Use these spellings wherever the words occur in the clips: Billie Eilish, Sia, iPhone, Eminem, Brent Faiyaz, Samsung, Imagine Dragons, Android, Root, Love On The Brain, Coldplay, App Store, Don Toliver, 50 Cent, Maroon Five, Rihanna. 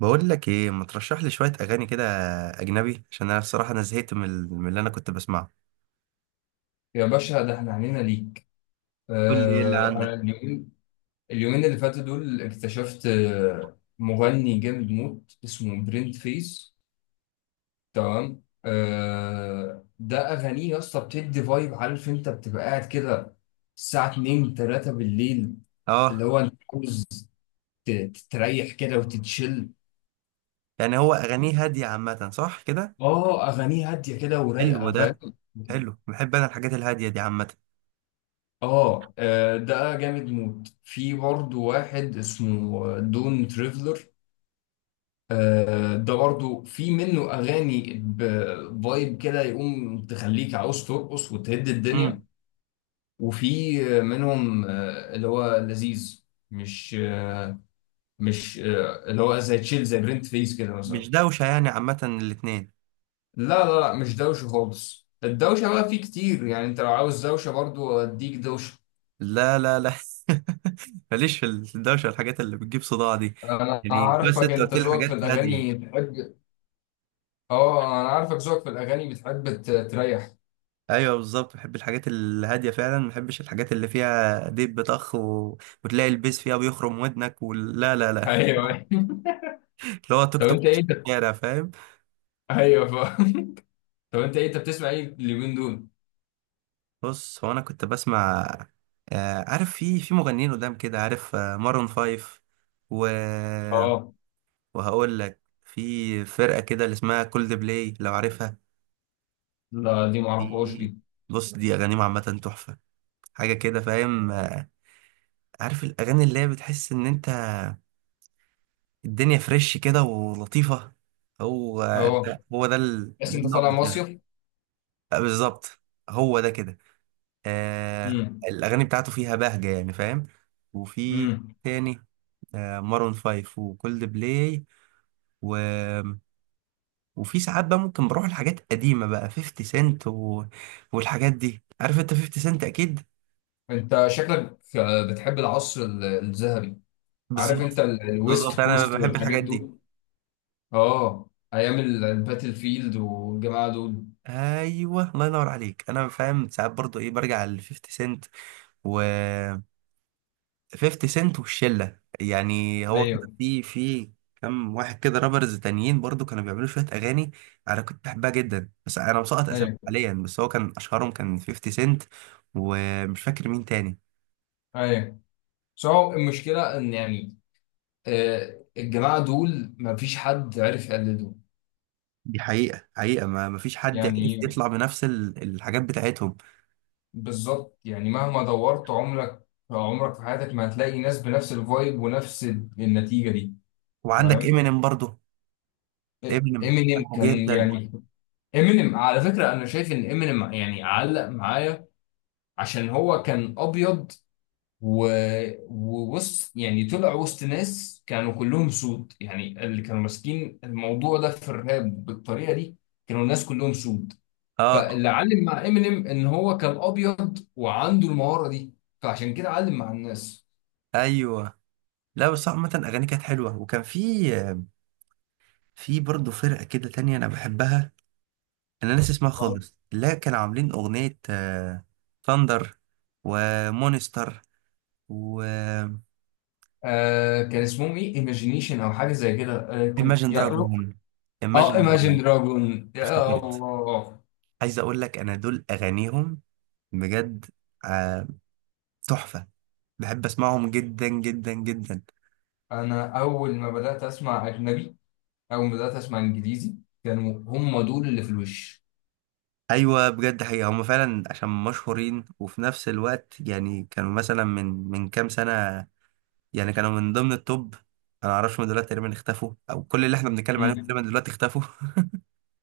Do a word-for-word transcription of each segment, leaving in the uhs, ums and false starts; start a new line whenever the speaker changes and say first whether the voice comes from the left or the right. right: بقول لك ايه، ما ترشح لي شويه اغاني كده اجنبي؟ عشان انا الصراحه انا زهقت من ال- من اللي انا كنت بسمعه.
left: يا باشا، ده احنا عنينا ليك.
right: قول لي ايه اللي
left: آه انا
right: عندك.
left: اليومين، اليومين اللي فاتوا دول اكتشفت آه، مغني جامد موت اسمه برنت فيس. تمام. آه ده اغانيه يا اسطى بتدي فايب. عارف انت بتبقى قاعد كده الساعة اتنين تلاته بالليل، اللي
right: اه،
left: هو انت عاوز ت- تستريح كده وتتشل.
right: يعني هو اغانيه هاديه عامه، صح كده؟
left: اه، اغانيه هادية كده
right: حلو
left: ورايقة،
right: ده.
left: فاهم.
right: حلو، بحب انا الحاجات الهاديه دي عامه.
left: اه، آه، ده جامد موت. في برضه واحد اسمه دون تريفلر. آه، ده برضو في منه اغاني بفايب كده يقوم تخليك عاوز ترقص وتهد
right: امم
left: الدنيا. وفي آه، منهم آه، اللي هو لذيذ. مش آه، مش آه، اللي هو زي تشيل زي برنت فيس كده
right: مش
left: مثلا.
right: دوشه يعني عامه الاتنين؟
left: لا لا لا، مش دوشه خالص. الدوشه بقى فيه كتير، يعني انت لو عاوز دوشه برضو اديك دوشه.
right: لا لا لا. ماليش في الدوشه والحاجات اللي بتجيب صداع دي.
left: انا
right: يعني بس
left: عارفك،
right: انت
left: انت
right: قلت لي
left: ذوقك في
right: حاجات هاديه.
left: الاغاني بتحب. اه، انا عارفك ذوقك في الاغاني بتحب ت- تريح.
right: ايوه بالظبط، بحب الحاجات الهاديه فعلا، ما بحبش الحاجات اللي فيها ديب بطخ و... وتلاقي البيس فيها بيخرم ودنك، ولا لا لا.
left: ايوه.
right: اللي هو توك
left: طب
right: توك
left: انت
right: في
left: ايه ده؟
right: الشارع، فاهم.
left: ايوه. طب انت ايه؟ انت بتسمع ايه اليومين دول؟
right: بص، هو انا كنت بسمع آه عارف، في في مغنيين قدام كده، عارف آه مارون فايف و...
left: اه.
right: وهقول لك في فرقة كده اللي اسمها كولد بلاي، لو عارفها.
left: لا، دي معرفهاش
right: دي،
left: دي.
right: بص، دي اغانيهم عامة تحفة. حاجة كده، فاهم؟ آه، عارف الاغاني اللي هي بتحس ان انت الدنيا فريش كده ولطيفة. هو
left: اه،
right: ده، هو ده, ال...
left: بس
right: ده
left: انت
right: النوع
left: طالع
right: بتاعي.
left: مصيف.
right: آه، بالظبط، هو ده كده. آه،
left: امم.
right: الأغاني بتاعته فيها بهجة يعني، فاهم. وفي
left: امم.
right: تاني، آه مارون فايف وكولد بلاي و... وفي ساعات بقى ممكن بروح لحاجات قديمة بقى، فيفتي سنت و... والحاجات دي، عارف انت، فيفتي سنت أكيد.
left: انت شكلك آه، بتحب العصر ال- الذهبي. عارف انت
right: بالظبط،
left: ال- الويست
right: بالظبط، أنا
left: كوست
right: بحب
left: والحاجات
right: الحاجات دي.
left: دول. اه، ايام ال- الباتل فيلد والجماعه دول.
right: أيوه، الله ينور عليك، أنا فاهم. ساعات برضو إيه، برجع ل فيفتي سنت و... فيفتي سنت والشله. يعني هو كده
left: ايوه،
right: في في كم واحد كده رابرز تانيين برضو كانوا بيعملوا شويه اغاني، انا كنت بحبها جدا، بس انا مسقط اسامي
left: ايوه،
right: حاليا، بس هو كان اشهرهم كان خمسين سنت، ومش فاكر مين تاني.
left: ايوه. بس هو المشكله ان يعني آه، الجماعه دول ما فيش حد عرف يقلده.
right: دي حقيقه، حقيقه، ما ما فيش حد عرف
left: يعني
right: يطلع بنفس ال- الحاجات بتاعتهم.
left: بالظبط. يعني مهما دورت عمرك عمرك في حياتك ما هتلاقي ناس بنفس الفايب ونفس النتيجة دي.
right: وعندك
left: فاهم.
right: امينيم برضو، امينيم
left: امينيم
right: بحبه
left: كان
right: جدا.
left: يعني، امينيم على فكرة انا شايف ان امينيم يعني علق معايا عشان هو كان ابيض و... ووسط. يعني طلع وسط ناس كانوا كلهم سود، يعني اللي كانوا ماسكين الموضوع ده في الراب بالطريقة دي كانوا الناس كلهم سود.
right: اه
left: فاللي علم مع امينيم ان هو كان ابيض وعنده المهارة دي، فعشان كده علم مع الناس.
right: ايوه. لا بس عامه، اغاني كانت حلوه، وكان في، في برضه فرقه كده تانية انا بحبها، انا ناسي اسمها
left: آه.
right: خالص، لا، كانوا عاملين اغنية ثاندر ومونستر و
left: آه، كان اسمهم ايه؟ ايماجينيشن او حاجه زي كده. آه، كان
right: Imagine
left: يا روك.
right: Dragon
left: اه،
right: Imagine
left: ايماجين
right: Dragon،
left: دراجون، يا
right: افتكرت.
left: الله.
right: عايز اقول لك، انا دول اغانيهم بجد، آه، تحفة، بحب اسمعهم جدا جدا جدا.
left: انا اول ما بدات اسمع اجنبي، اول ما بدات اسمع انجليزي، كانوا هم دول اللي في الوش.
right: ايوه بجد، حقيقة هم فعلا عشان مشهورين، وفي نفس الوقت يعني كانوا مثلا من من كام سنة، يعني كانوا من ضمن التوب. انا معرفش، هم دلوقتي تقريبا اختفوا، او كل اللي احنا بنتكلم عليهم
left: مم.
right: تقريبا دلوقتي اختفوا.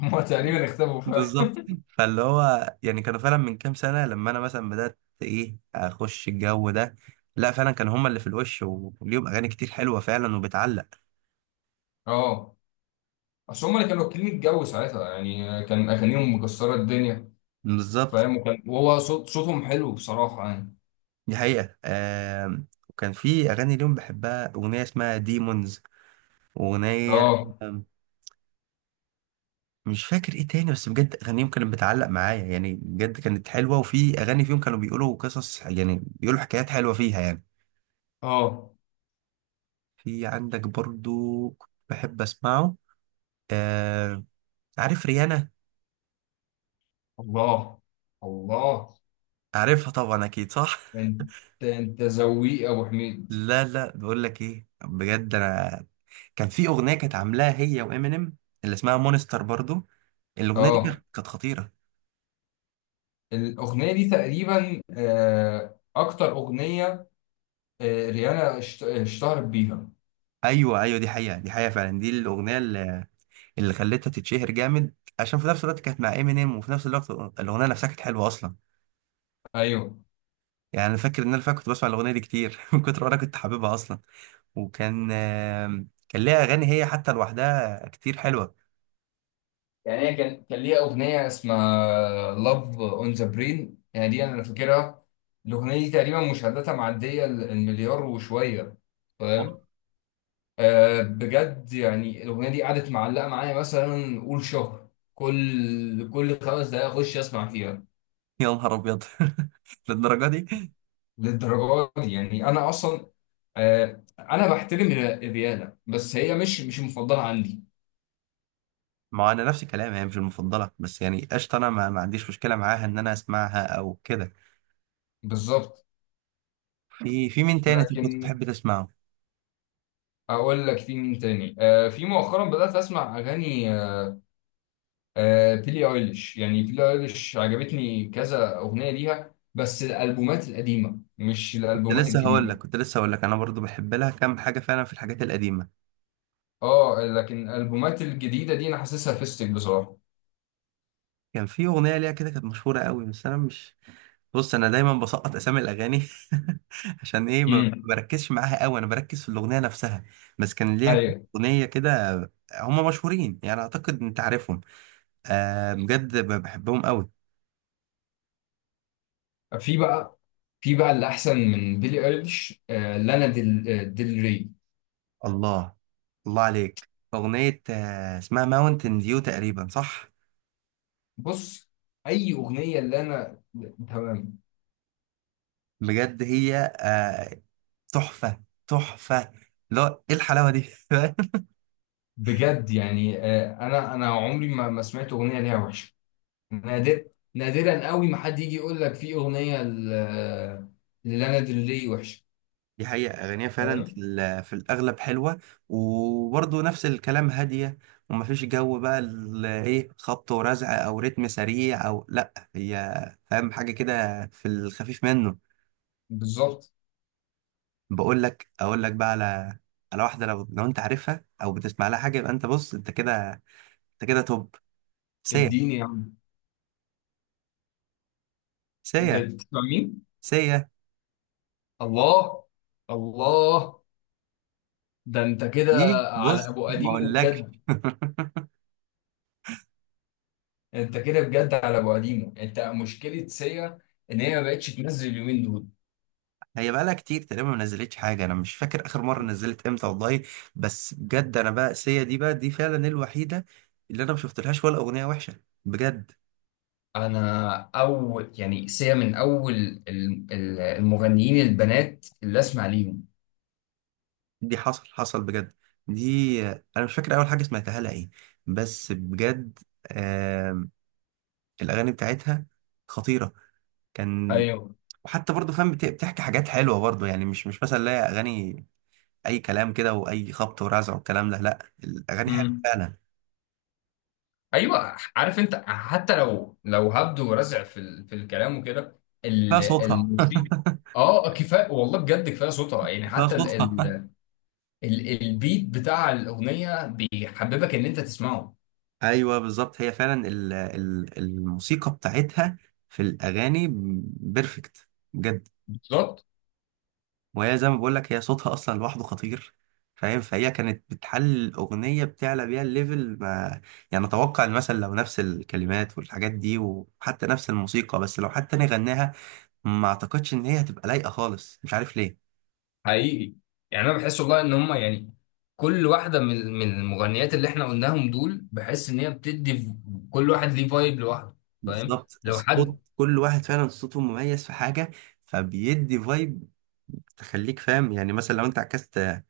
left: هم تقريبا اختفوا فعلا.
right: بالظبط. فاللي هو يعني كانوا فعلا من كام سنة، لما أنا مثلا بدأت إيه، أخش الجو ده، لا فعلا كانوا هما اللي في الوش، وليهم أغاني كتير حلوة فعلا وبتعلق.
left: اه، اصل هم اللي كانوا واكلين الجو ساعتها، يعني آه، كان اغانيهم مكسره الدنيا.
right: بالظبط.
left: فاهم. وكان، وهو صوت صوتهم حلو بصراحه يعني.
right: دي حقيقة. آم، وكان في أغاني ليهم بحبها، أغنية اسمها ديمونز وأغنية،
left: اه،
right: آم، مش فاكر إيه تاني، بس بجد أغانيهم كانت بتعلق معايا يعني، بجد كانت حلوة، وفي أغاني فيهم كانوا بيقولوا قصص، يعني بيقولوا حكايات حلوة فيها يعني.
left: اه.
right: في عندك برضو كنت بحب أسمعه، آه، عارف ريانا؟
left: الله، الله.
right: عارفها طبعا، اكيد صح.
left: انت انت ذويق يا ابو حميد.
right: لا لا، بقول لك ايه بجد، انا كان في اغنيه كانت عاملاها هي وامينيم، اللي اسمها مونستر برضو، الاغنيه دي
left: اه،
right: كانت، كانت خطيره.
left: الاغنيه دي تقريبا آه، اكتر اغنيه آه، ريانا اشت- اشتهرت بيها.
right: ايوه ايوه، دي حقيقه، دي حقيقه فعلا، دي الاغنيه اللي, اللي خلتها تتشهر جامد، عشان في نفس الوقت كانت مع امينيم، وفي نفس الوقت الاغنيه نفسها كانت حلوه اصلا.
left: ايوه.
right: يعني انا فاكر ان انا فاكر كنت بسمع الاغنيه دي كتير من كتر ما انا كنت حاببها اصلا. وكان آم، كان ليها اغاني هي حتى لوحدها كتير حلوه.
left: يعني هي كان كان ليها اغنيه اسمها لاف اون ذا برين. يعني دي انا فاكرها. الاغنيه دي تقريبا مشاهداتها معديه ال- المليار وشويه.
right: أوه،
left: فاهم. آه، بجد يعني الاغنيه دي قعدت معلقه معايا مثلا قول شهر، كل كل خمس دقائق اخش اسمع فيها.
right: يا نهار ابيض. للدرجه دي؟
left: للدرجه دي يعني. انا اصلا آه انا بحترم الر- الرياضه بس هي مش مش المفضله عندي.
right: ما انا نفس الكلام، هي مش المفضله، بس يعني قشطه، انا ما, ما عنديش مشكله معاها ان انا اسمعها او كده.
left: بالظبط.
right: في، في مين تاني طب كنت
left: لكن
right: بتحب تسمعه؟
left: اقول لك في مين تاني. آه في مؤخرا بدات اسمع اغاني. آه بيلي ايليش، يعني بيلي ايليش عجبتني كذا اغنيه ليها، بس الالبومات القديمه مش
right: كنت
left: الالبومات
right: لسه هقول
left: الجديده.
right: لك، كنت لسه هقول لك، انا برضو بحب لها كام حاجه فعلا في الحاجات القديمه.
left: اه، لكن الالبومات الجديده دي انا حاسسها فيستك بصراحه.
right: كان في اغنيه ليها كده كانت مشهوره قوي، بس انا مش، بص انا دايما بسقط اسامي الاغاني عشان ايه، ما
left: امم.
right: بركزش معاها قوي، انا بركز في الاغنيه نفسها. بس كان ليها
left: ايوه.
right: اغنيه كده، هم مشهورين يعني، اعتقد انت عارفهم. أه بجد، بحبهم قوي.
left: في بقى في بقى اللي احسن من بيلي ايليش، آه لانا ديل، آه، ديل ري.
right: الله، الله عليك. أغنية آه، اسمها ماونتن ديو تقريبا، صح؟
left: بص، اي اغنيه اللي انا، تمام.
right: بجد هي آه، تحفة، تحفة، لا ايه الحلاوة دي!
left: بجد يعني، آه، انا انا عمري ما ما سمعت اغنيه ليها وحشه. نادر. نادرا قوي ما حد يجي يقول لك في اغنيه ل- آه، للانا دري وحشه.
right: دي حقيقة، أغانيها فعلا في
left: تمام.
right: ال- في الأغلب حلوة، وبرضه نفس الكلام، هادية، ومفيش جو بقى ال- إيه، خبط ورزع أو رتم سريع، أو لأ، هي فاهم، حاجة كده في الخفيف منه.
left: بالظبط.
right: بقول لك، أقول لك بقى على، على واحدة، لو لو أنت عارفها أو بتسمع لها حاجة، يبقى أنت بص، أنت كده، أنت كده توب. سيا.
left: اديني يا عم.
right: سيا.
left: بتسمع مين؟
right: سيا.
left: الله، الله. ده انت كده
right: دي،
left: على
right: بص،
left: ابو
right: ما
left: قديمه،
right: اقولكش.
left: بجد. انت كده بجد على ابو قديمه. انت مشكله سيا ان هي ما بقتش تنزل اليومين دول.
right: هي بقالها كتير تقريبا ما نزلتش حاجه، انا مش فاكر اخر مره نزلت امتى والله. بس بجد انا بقى، سيا دي بقى، دي فعلا الوحيده اللي انا ما شفتلهاش ولا اغنيه وحشه بجد.
left: انا اول يعني سيا من اول ال- ال- المغنيين البنات اللي اسمع ليهم.
right: دي حصل، حصل بجد، دي انا مش فاكر اول حاجه سمعتها لها ايه، بس بجد، آم... الاغاني بتاعتها خطيره. كان،
left: ايوه.
right: وحتى برضه فاهم، بت- بتحكي حاجات حلوه برضه يعني، مش، مش مثلا لا، اغاني اي كلام كده، واي خبط ورزع والكلام ده، لا، الاغاني حلوه
left: امم.
right: فعلا.
left: ايوه، عارف انت، حتى لو لو هبدو ورزع في ال، في الكلام وكده،
right: فيها
left: ال-
right: صوتها.
left: الموسيقى. اه، كفايه والله، بجد كفايه صوتها. يعني
right: فيها
left: حتى ال، ال،
right: صوتها.
left: ال، البيت بتاع الاغنيه بيحببك ان انت تسمعه.
right: ايوه بالظبط، هي فعلا ال- ال- الموسيقى بتاعتها في الاغاني بيرفكت، بجد.
left: بالظبط.
right: وهي زي ما بقول لك، هي صوتها اصلا لوحده خطير، فاهم. فهي كانت بتحل الاغنيه، بتعلى بيها الليفل ما، يعني اتوقع ان مثلا لو نفس الكلمات والحاجات دي، وحتى نفس الموسيقى، بس لو حتى انا غناها، ما اعتقدش ان هي هتبقى لايقه خالص، مش عارف ليه.
left: حقيقي. يعني انا بحس والله ان هم يعني كل واحده من من المغنيات اللي احنا قلناهم دول، بحس ان هي بتدي ف- كل واحد ليه فايب لوحده. فاهم.
right: بالظبط،
left: لو
right: الصوت،
left: حد.
right: كل واحد فعلا صوته مميز في حاجة، فبيدي فايب، تخليك فاهم يعني. مثلا لو انت عكست،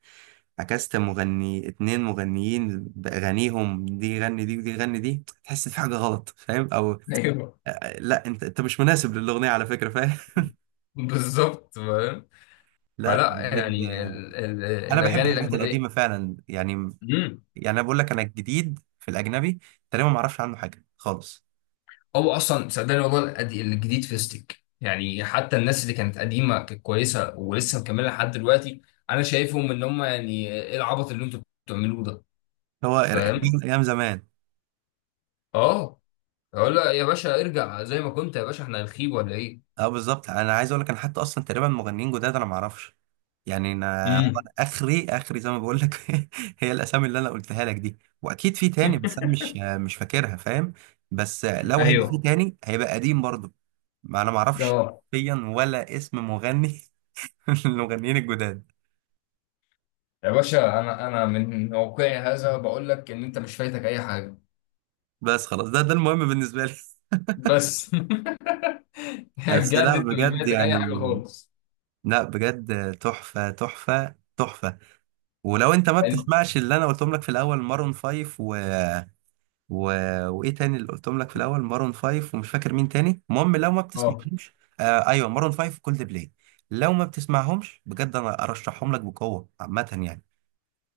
right: عكست مغني، اتنين مغنيين بأغانيهم، دي غني دي ودي غني دي، تحس في حاجة غلط، فاهم، او آه،
left: ايوه
right: آه، لا انت، انت مش مناسب للأغنية على فكرة، فاهم.
left: بالظبط، فاهم.
right: لا
left: فلا
right: بجد
left: يعني
right: آه،
left: ال- ال-
right: انا بحب
left: الاغاني
right: الحاجات
left: الاجنبيه.
right: القديمة فعلا يعني.
left: امم.
right: يعني انا بقول لك، انا الجديد في الأجنبي تقريبا ما اعرفش عنه حاجة خالص.
left: هو اصلا صدقني والله القد- الجديد فيستك، يعني حتى الناس اللي كانت قديمه كانت كويسه ولسه مكمله لحد دلوقتي. انا شايفهم ان هم يعني ايه العبط اللي انتوا بتعملوه ده.
right: هو
left: فاهم.
right: ايام زمان.
left: اه. اقول له يا باشا ارجع زي ما كنت، يا باشا احنا هنخيب ولا ايه.
right: اه بالظبط، انا عايز اقول لك، انا حتى اصلا تقريبا مغنيين جداد انا ما اعرفش، يعني انا هو،
left: امم.
right: أنا اخري اخري زي ما بقول لك. هي الاسامي اللي انا قلتها لك دي، واكيد في تاني بس انا مش، مش فاكرها، فاهم. بس لو هيبقى في
left: ايوه.
right: تاني هيبقى قديم برضه، ما انا ما اعرفش
left: اه.
right: فيا ولا اسم مغني من المغنيين الجداد.
left: يا باشا انا انا من واقعي هذا بقول لك ان انت مش فايتك اي حاجه.
right: بس خلاص، ده ده المهم بالنسبه لي.
left: بس
right: بس
left: بجد
right: لا
left: انت مش
right: بجد
left: فايتك اي
right: يعني،
left: حاجه خالص.
right: لا بجد، تحفه تحفه تحفه. ولو انت ما
left: يعني.
right: بتسمعش اللي انا قلتهم لك في الاول، مارون فايف و، و... وايه تاني اللي قلتهم لك في الاول؟ مارون فايف ومش فاكر مين تاني، المهم لو ما
left: اه،
right: بتسمعهمش، آه ايوه، مارون فايف وكولد بلاي، لو ما بتسمعهمش بجد انا ارشحهم لك بقوه عامه يعني.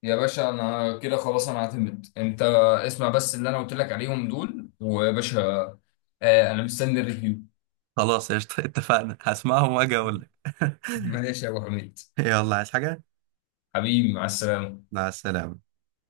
left: يا باشا انا كده خلاص، انا اعتمد. انت اسمع بس اللي انا قلت لك عليهم دول، ويا باشا آه انا مستني الريفيو.
right: خلاص قشطة. اتفقنا، هسمعهم واجي اقول لك.
left: ماشي يا ابو حميد.
right: يلا، عايز حاجه؟
left: حبيبي، مع السلامه.
right: مع السلامه.